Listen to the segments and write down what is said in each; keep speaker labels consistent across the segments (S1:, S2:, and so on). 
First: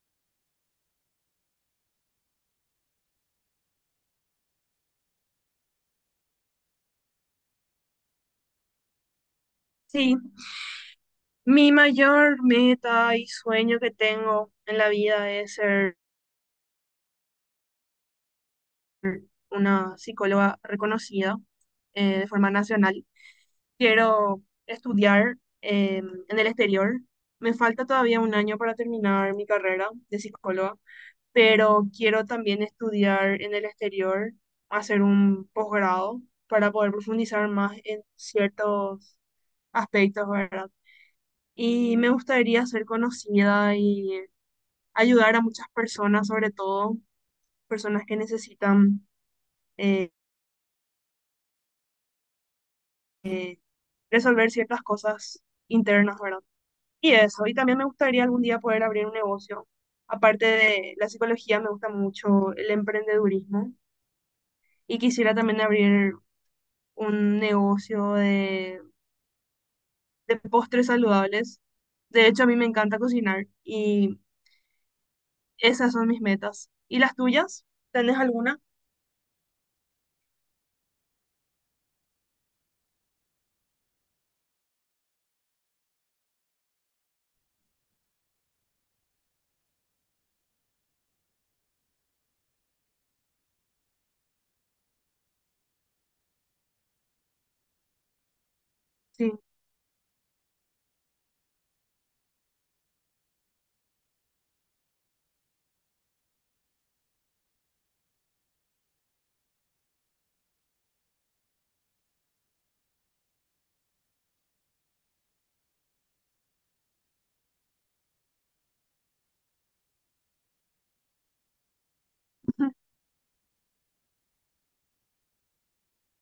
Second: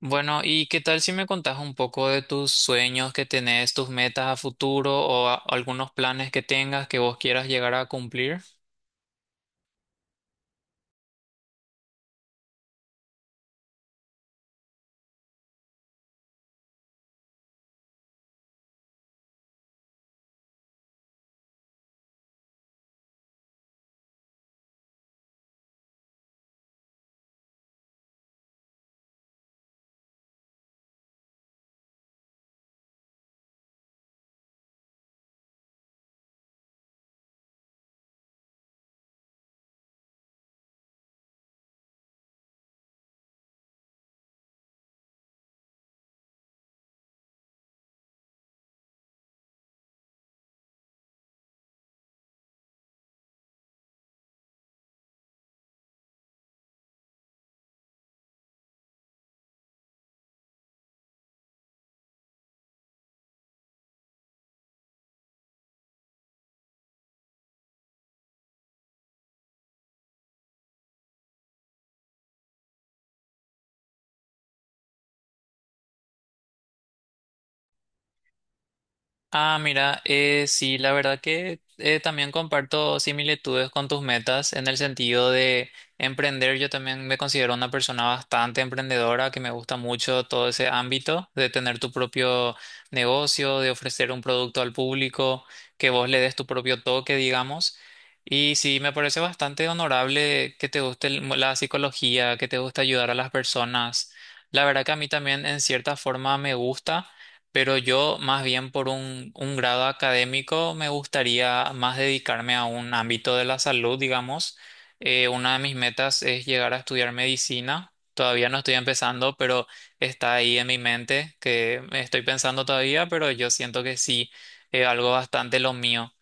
S1: Bueno, ¿y qué tal si me contás un poco de tus sueños que tenés, tus metas a futuro o algunos planes que tengas que vos quieras llegar a cumplir?
S2: Sí, mi mayor meta y sueño que tengo en la vida es ser una psicóloga reconocida de forma nacional. Quiero estudiar eh, en el exterior. Me falta todavía un año para terminar mi carrera de psicóloga, pero quiero también estudiar en el exterior, hacer un posgrado para poder profundizar más en ciertos aspectos, ¿verdad? Y me gustaría ser conocida y ayudar a muchas personas, sobre todo personas que necesitan eh, resolver ciertas cosas internas, ¿verdad? Y eso, y también me gustaría algún día poder abrir un negocio. Aparte de la psicología, me gusta mucho el emprendedurismo y quisiera también abrir un negocio de postres saludables. De hecho, a mí me encanta cocinar y esas son mis metas. ¿Y las tuyas? ¿Tenés alguna?
S1: Ah, mira, sí, la verdad que también comparto similitudes con tus metas en el sentido de emprender. Yo también me considero una persona bastante emprendedora, que me gusta mucho todo ese ámbito de tener tu propio negocio, de ofrecer un producto al público, que vos le des tu propio toque, digamos. Y sí, me parece
S2: Sí,
S1: bastante honorable que te guste la psicología, que te guste ayudar a las personas. La verdad que a mí también en cierta forma me gusta. Pero yo, más bien por un grado académico, me gustaría más dedicarme a un ámbito de la salud, digamos. Una de mis metas es llegar a estudiar medicina. Todavía no estoy empezando, pero está ahí en mi mente, que estoy pensando todavía, pero yo siento que sí, algo bastante lo mío.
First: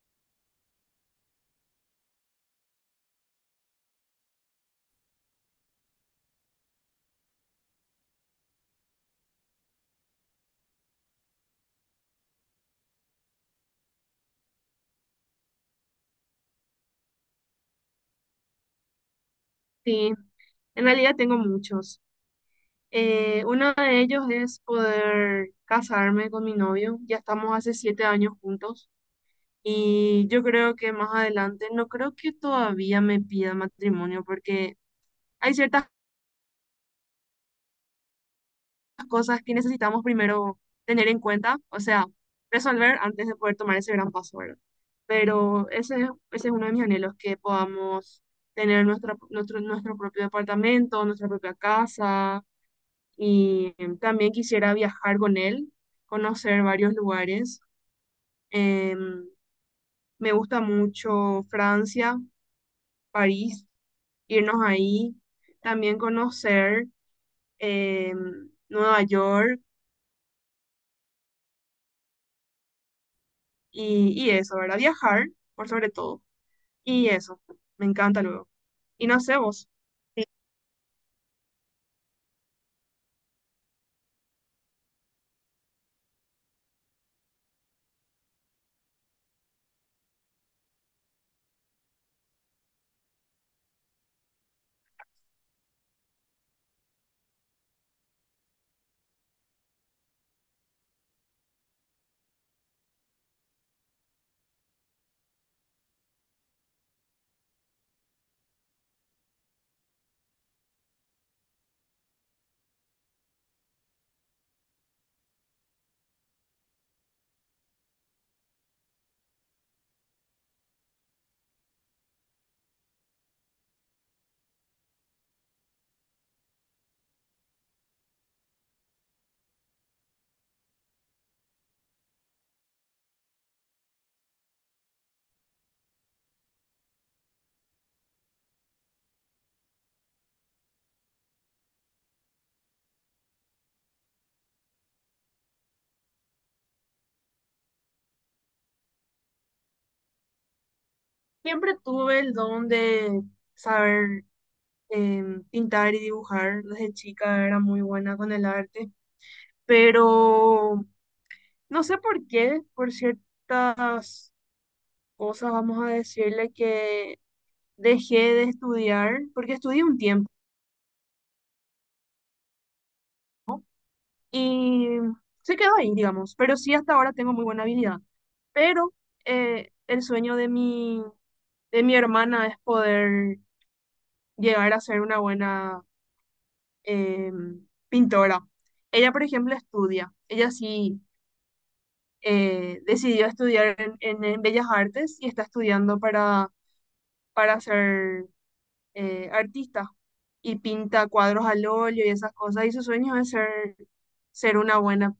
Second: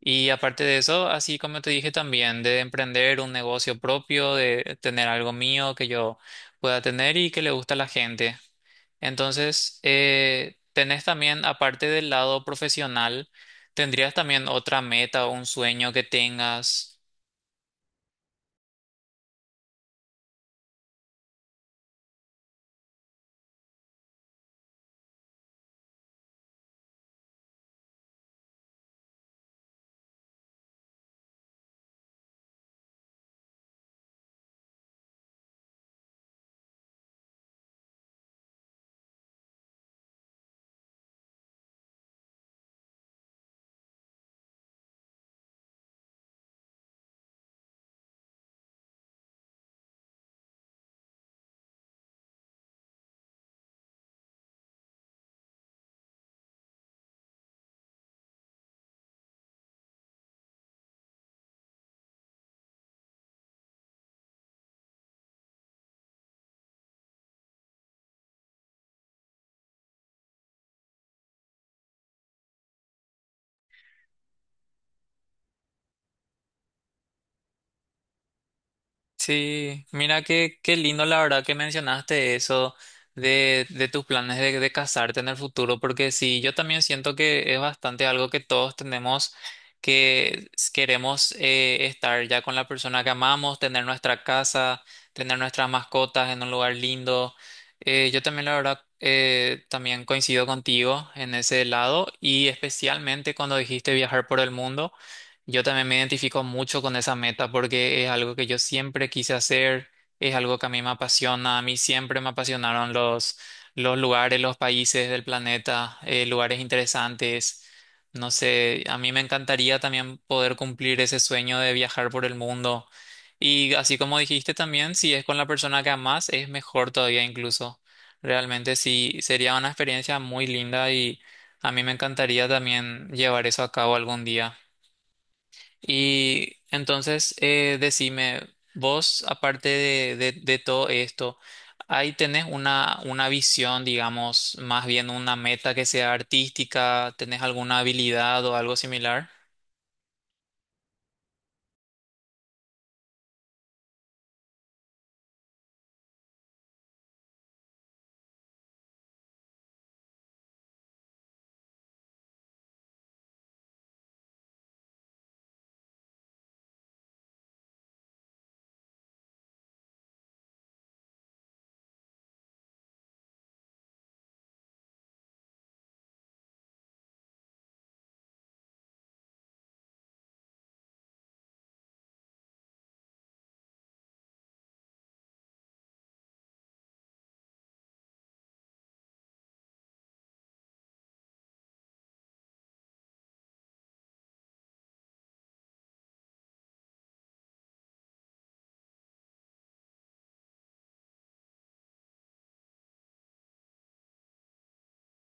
S1: Y aparte de eso, así como te dije también, de emprender un negocio propio, de tener algo mío que yo pueda tener y que le guste a la gente. Entonces, tenés también, aparte del lado profesional, ¿tendrías también otra meta o un sueño que tengas?
S2: sí. En realidad tengo muchos. Uno de ellos es poder casarme con mi novio. Ya estamos hace 7 años juntos y yo creo que más adelante no creo que todavía me pida matrimonio porque hay ciertas cosas que necesitamos primero tener en cuenta, o sea, resolver antes de poder tomar ese gran paso, ¿verdad? Pero ese es uno de mis anhelos, que podamos tener nuestro propio departamento, nuestra propia casa y también quisiera viajar con él, conocer varios lugares. Em, Me gusta mucho Francia, París, irnos ahí, también conocer Nueva York y eso, ¿verdad? Viajar, por sobre todo. Y eso, me encanta luego. Y no sé vos,
S1: Sí, mira qué lindo la verdad que mencionaste eso de tus planes de casarte en el futuro, porque sí, yo también siento que es bastante algo que todos tenemos, que queremos estar ya con la persona que amamos, tener nuestra casa, tener nuestras mascotas en un lugar lindo. Yo también la verdad también coincido contigo en ese lado y especialmente cuando dijiste viajar por el mundo. Yo también me identifico mucho con esa meta porque es algo que yo siempre quise hacer, es algo que a mí me apasiona, a mí siempre me apasionaron los lugares, los países del planeta, lugares interesantes. No sé, a mí me encantaría también poder cumplir ese sueño de viajar por el mundo. Y así como dijiste también, si es con la persona que amas, es mejor todavía incluso. Realmente sí, sería una experiencia muy linda y a mí me encantaría también llevar eso a cabo algún día. Y entonces, decime, vos, aparte de todo esto, ahí tenés una visión, digamos, más bien una meta que sea artística, tenés alguna habilidad o algo similar.
S2: siempre tuve el don de saber pintar y dibujar. Desde chica era muy buena con el arte, pero no sé por qué, por ciertas cosas, vamos a decirle que dejé de estudiar, porque estudié un tiempo y se quedó ahí, digamos, pero sí hasta ahora tengo muy buena habilidad. Pero el sueño de mi hermana es poder llegar a ser una buena eh, pintora. Ella, por ejemplo, estudia. Ella sí decidió estudiar en Bellas Artes y está estudiando para ser artista y pinta cuadros al óleo y esas cosas. Y su sueño es ser una buena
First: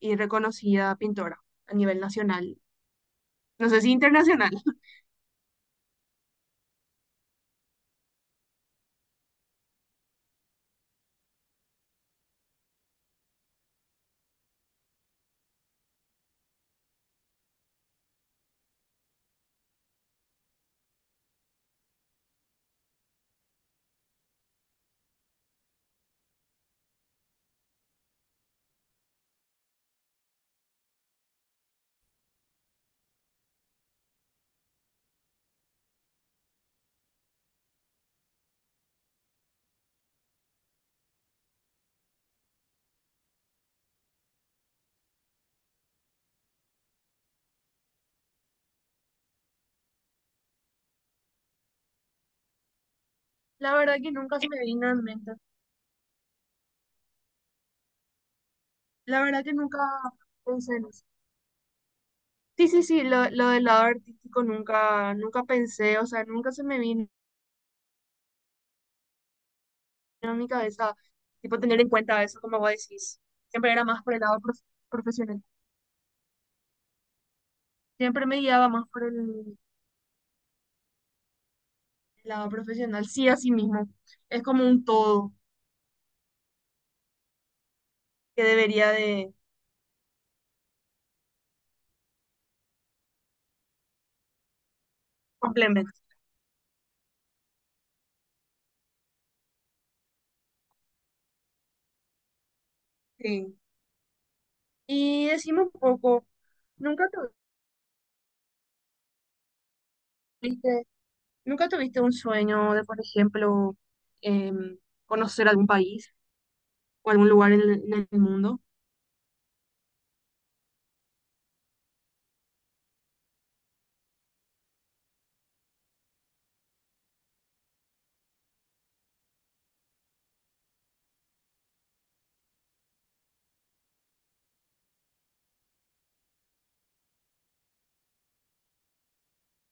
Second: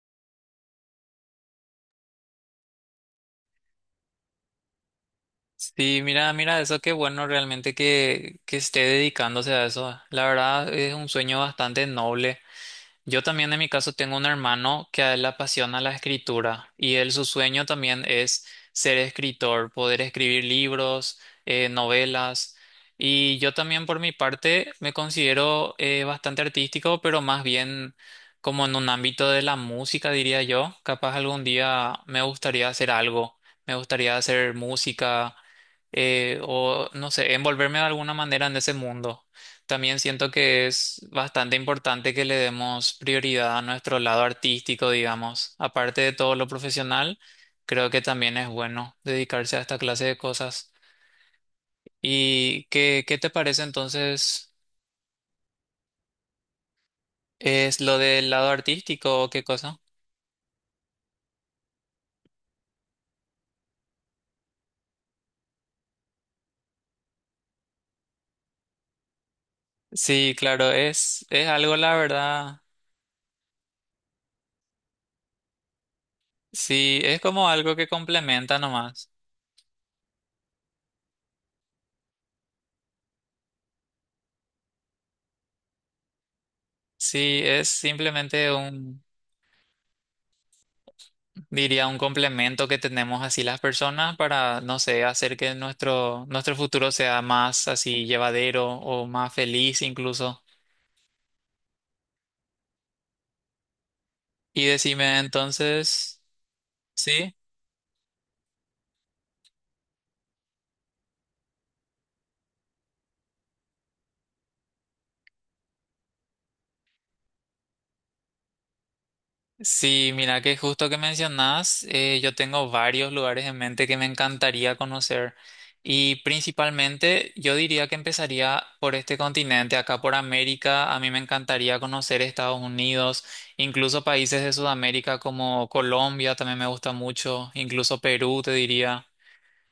S2: y reconocida pintora a nivel nacional. No sé si internacional.
S1: Sí, mira, eso qué bueno realmente que esté dedicándose a eso. La verdad es un sueño bastante noble. Yo también en mi caso tengo un hermano que a él le apasiona la escritura y él su sueño también es ser escritor, poder escribir libros, novelas. Y yo también por mi parte me considero bastante artístico, pero más bien como en un ámbito de la música, diría yo. Capaz algún día me gustaría hacer algo, me gustaría hacer música o no sé, envolverme de alguna manera en ese mundo. También siento que es bastante importante que le demos prioridad a nuestro lado artístico, digamos. Aparte de todo lo profesional, creo que también es bueno dedicarse a esta clase de cosas. ¿Y qué te parece
S2: La verdad que nunca se
S1: entonces?
S2: me vino en mente.
S1: ¿Es lo del lado artístico
S2: La
S1: o qué
S2: verdad que
S1: cosa?
S2: nunca pensé en eso. Sí, lo del lado artístico nunca pensé, o sea, nunca se me vino a
S1: Sí,
S2: mi
S1: claro,
S2: cabeza,
S1: es
S2: tipo,
S1: algo,
S2: tener en
S1: la
S2: cuenta eso, como
S1: verdad.
S2: vos decís. Siempre era más por el profesional.
S1: Sí, es como algo que
S2: Siempre me
S1: complementa
S2: guiaba más por
S1: nomás.
S2: el lado profesional, sí, así mismo. Es como un todo
S1: Sí, es
S2: que
S1: simplemente
S2: debería
S1: un.
S2: de
S1: Diría un complemento que tenemos así las personas para, no sé, hacer que
S2: complementar.
S1: nuestro futuro sea más así llevadero o más feliz incluso.
S2: Sí.
S1: Y decime
S2: Y decimos un
S1: entonces,
S2: poco, ¿nunca
S1: ¿sí?
S2: tuviste, ¿nunca tuviste un sueño de, por ejemplo, em, conocer algún país o algún lugar en el mundo?
S1: Sí, mira que justo que mencionás, yo tengo varios lugares en mente que me encantaría conocer y principalmente yo diría que empezaría por este continente, acá por América, a mí me encantaría conocer Estados Unidos, incluso países de Sudamérica como Colombia también me gusta mucho, incluso Perú te diría.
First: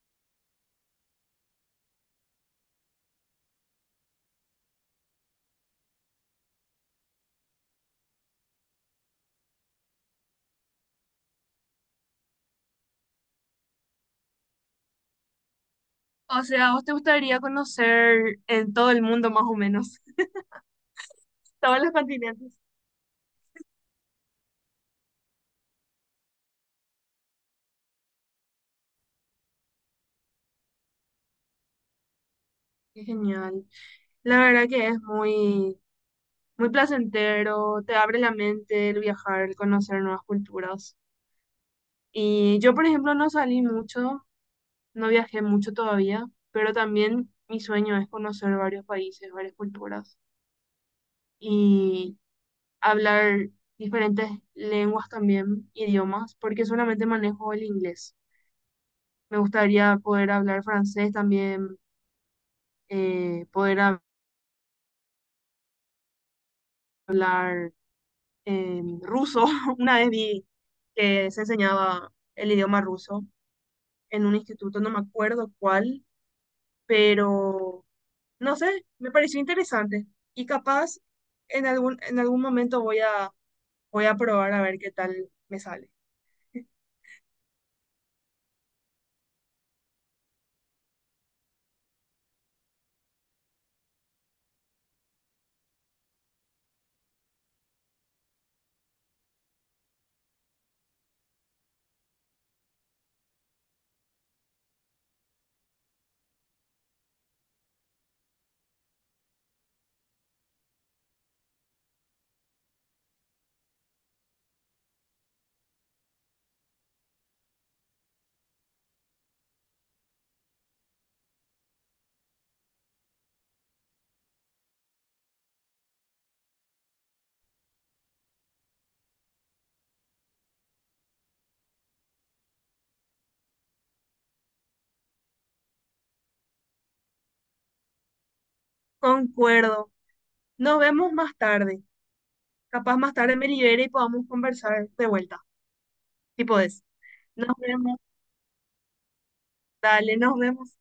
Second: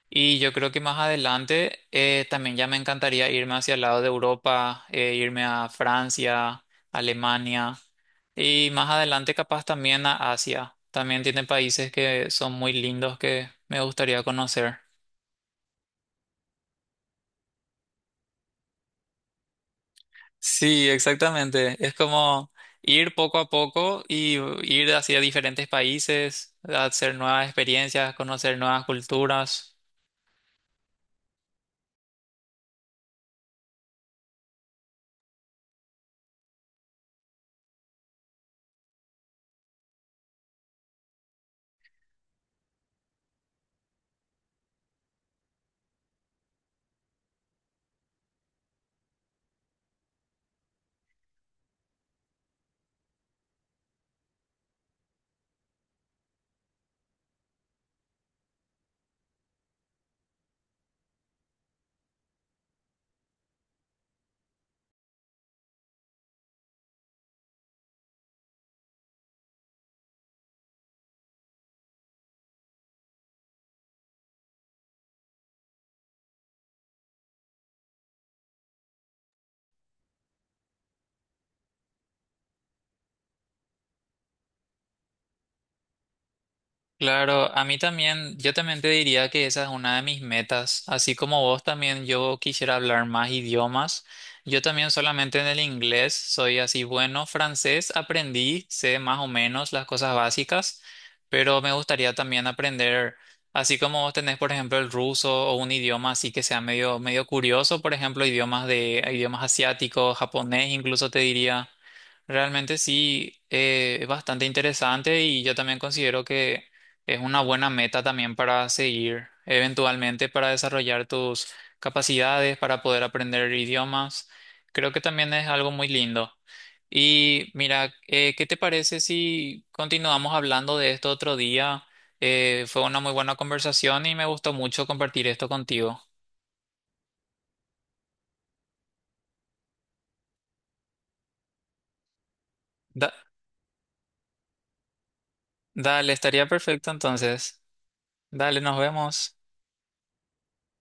S1: Y yo creo que más adelante también ya me encantaría irme hacia el lado de Europa, irme a Francia, Alemania y más adelante capaz también a Asia. También tiene países que son muy lindos que me gustaría conocer.
S2: O sea, ¿a ¿vos te gustaría conocer en todo el mundo más o menos?
S1: Sí, exactamente.
S2: Todos los
S1: Es como
S2: continentes.
S1: ir poco a poco y ir hacia diferentes países, hacer nuevas experiencias, conocer nuevas culturas.
S2: Qué genial. La verdad que es muy placentero, te abre la mente el viajar, el conocer nuevas culturas. Y yo, por ejemplo, no salí mucho, no viajé mucho todavía, pero también mi sueño es conocer varios países, varias culturas y hablar diferentes lenguas también, idiomas, porque solamente manejo el inglés. Me gustaría poder hablar francés también, eh, poder hab- hablar ruso. Una vez vi que se enseñaba el idioma ruso en un instituto, no me acuerdo cuál, pero no sé, me pareció interesante y capaz en algún momento voy a probar a ver qué tal me sale.
S1: Claro, a mí también, yo también te diría que esa es una de mis metas. Así como vos también, yo quisiera hablar más idiomas. Yo también solamente en el inglés soy así bueno. Francés aprendí, sé más o menos las cosas básicas, pero me gustaría también aprender, así como vos tenés, por ejemplo, el ruso o un idioma así que sea medio curioso, por ejemplo, idiomas asiáticos, japonés, incluso te diría. Realmente sí, es bastante interesante y yo también considero que es una buena meta también para seguir eventualmente para desarrollar tus capacidades, para poder aprender idiomas. Creo que también es algo muy lindo. Y mira, ¿qué te parece si continuamos hablando de esto otro día? Fue una muy buena conversación y me gustó mucho compartir esto contigo.
S2: Concuerdo. Nos vemos más tarde. Capaz
S1: Da-
S2: más tarde me libere y podamos conversar de vuelta.
S1: Dale,
S2: Si
S1: estaría
S2: podés.
S1: perfecto
S2: Nos
S1: entonces.
S2: vemos.
S1: Dale, nos vemos.
S2: Dale, nos vemos.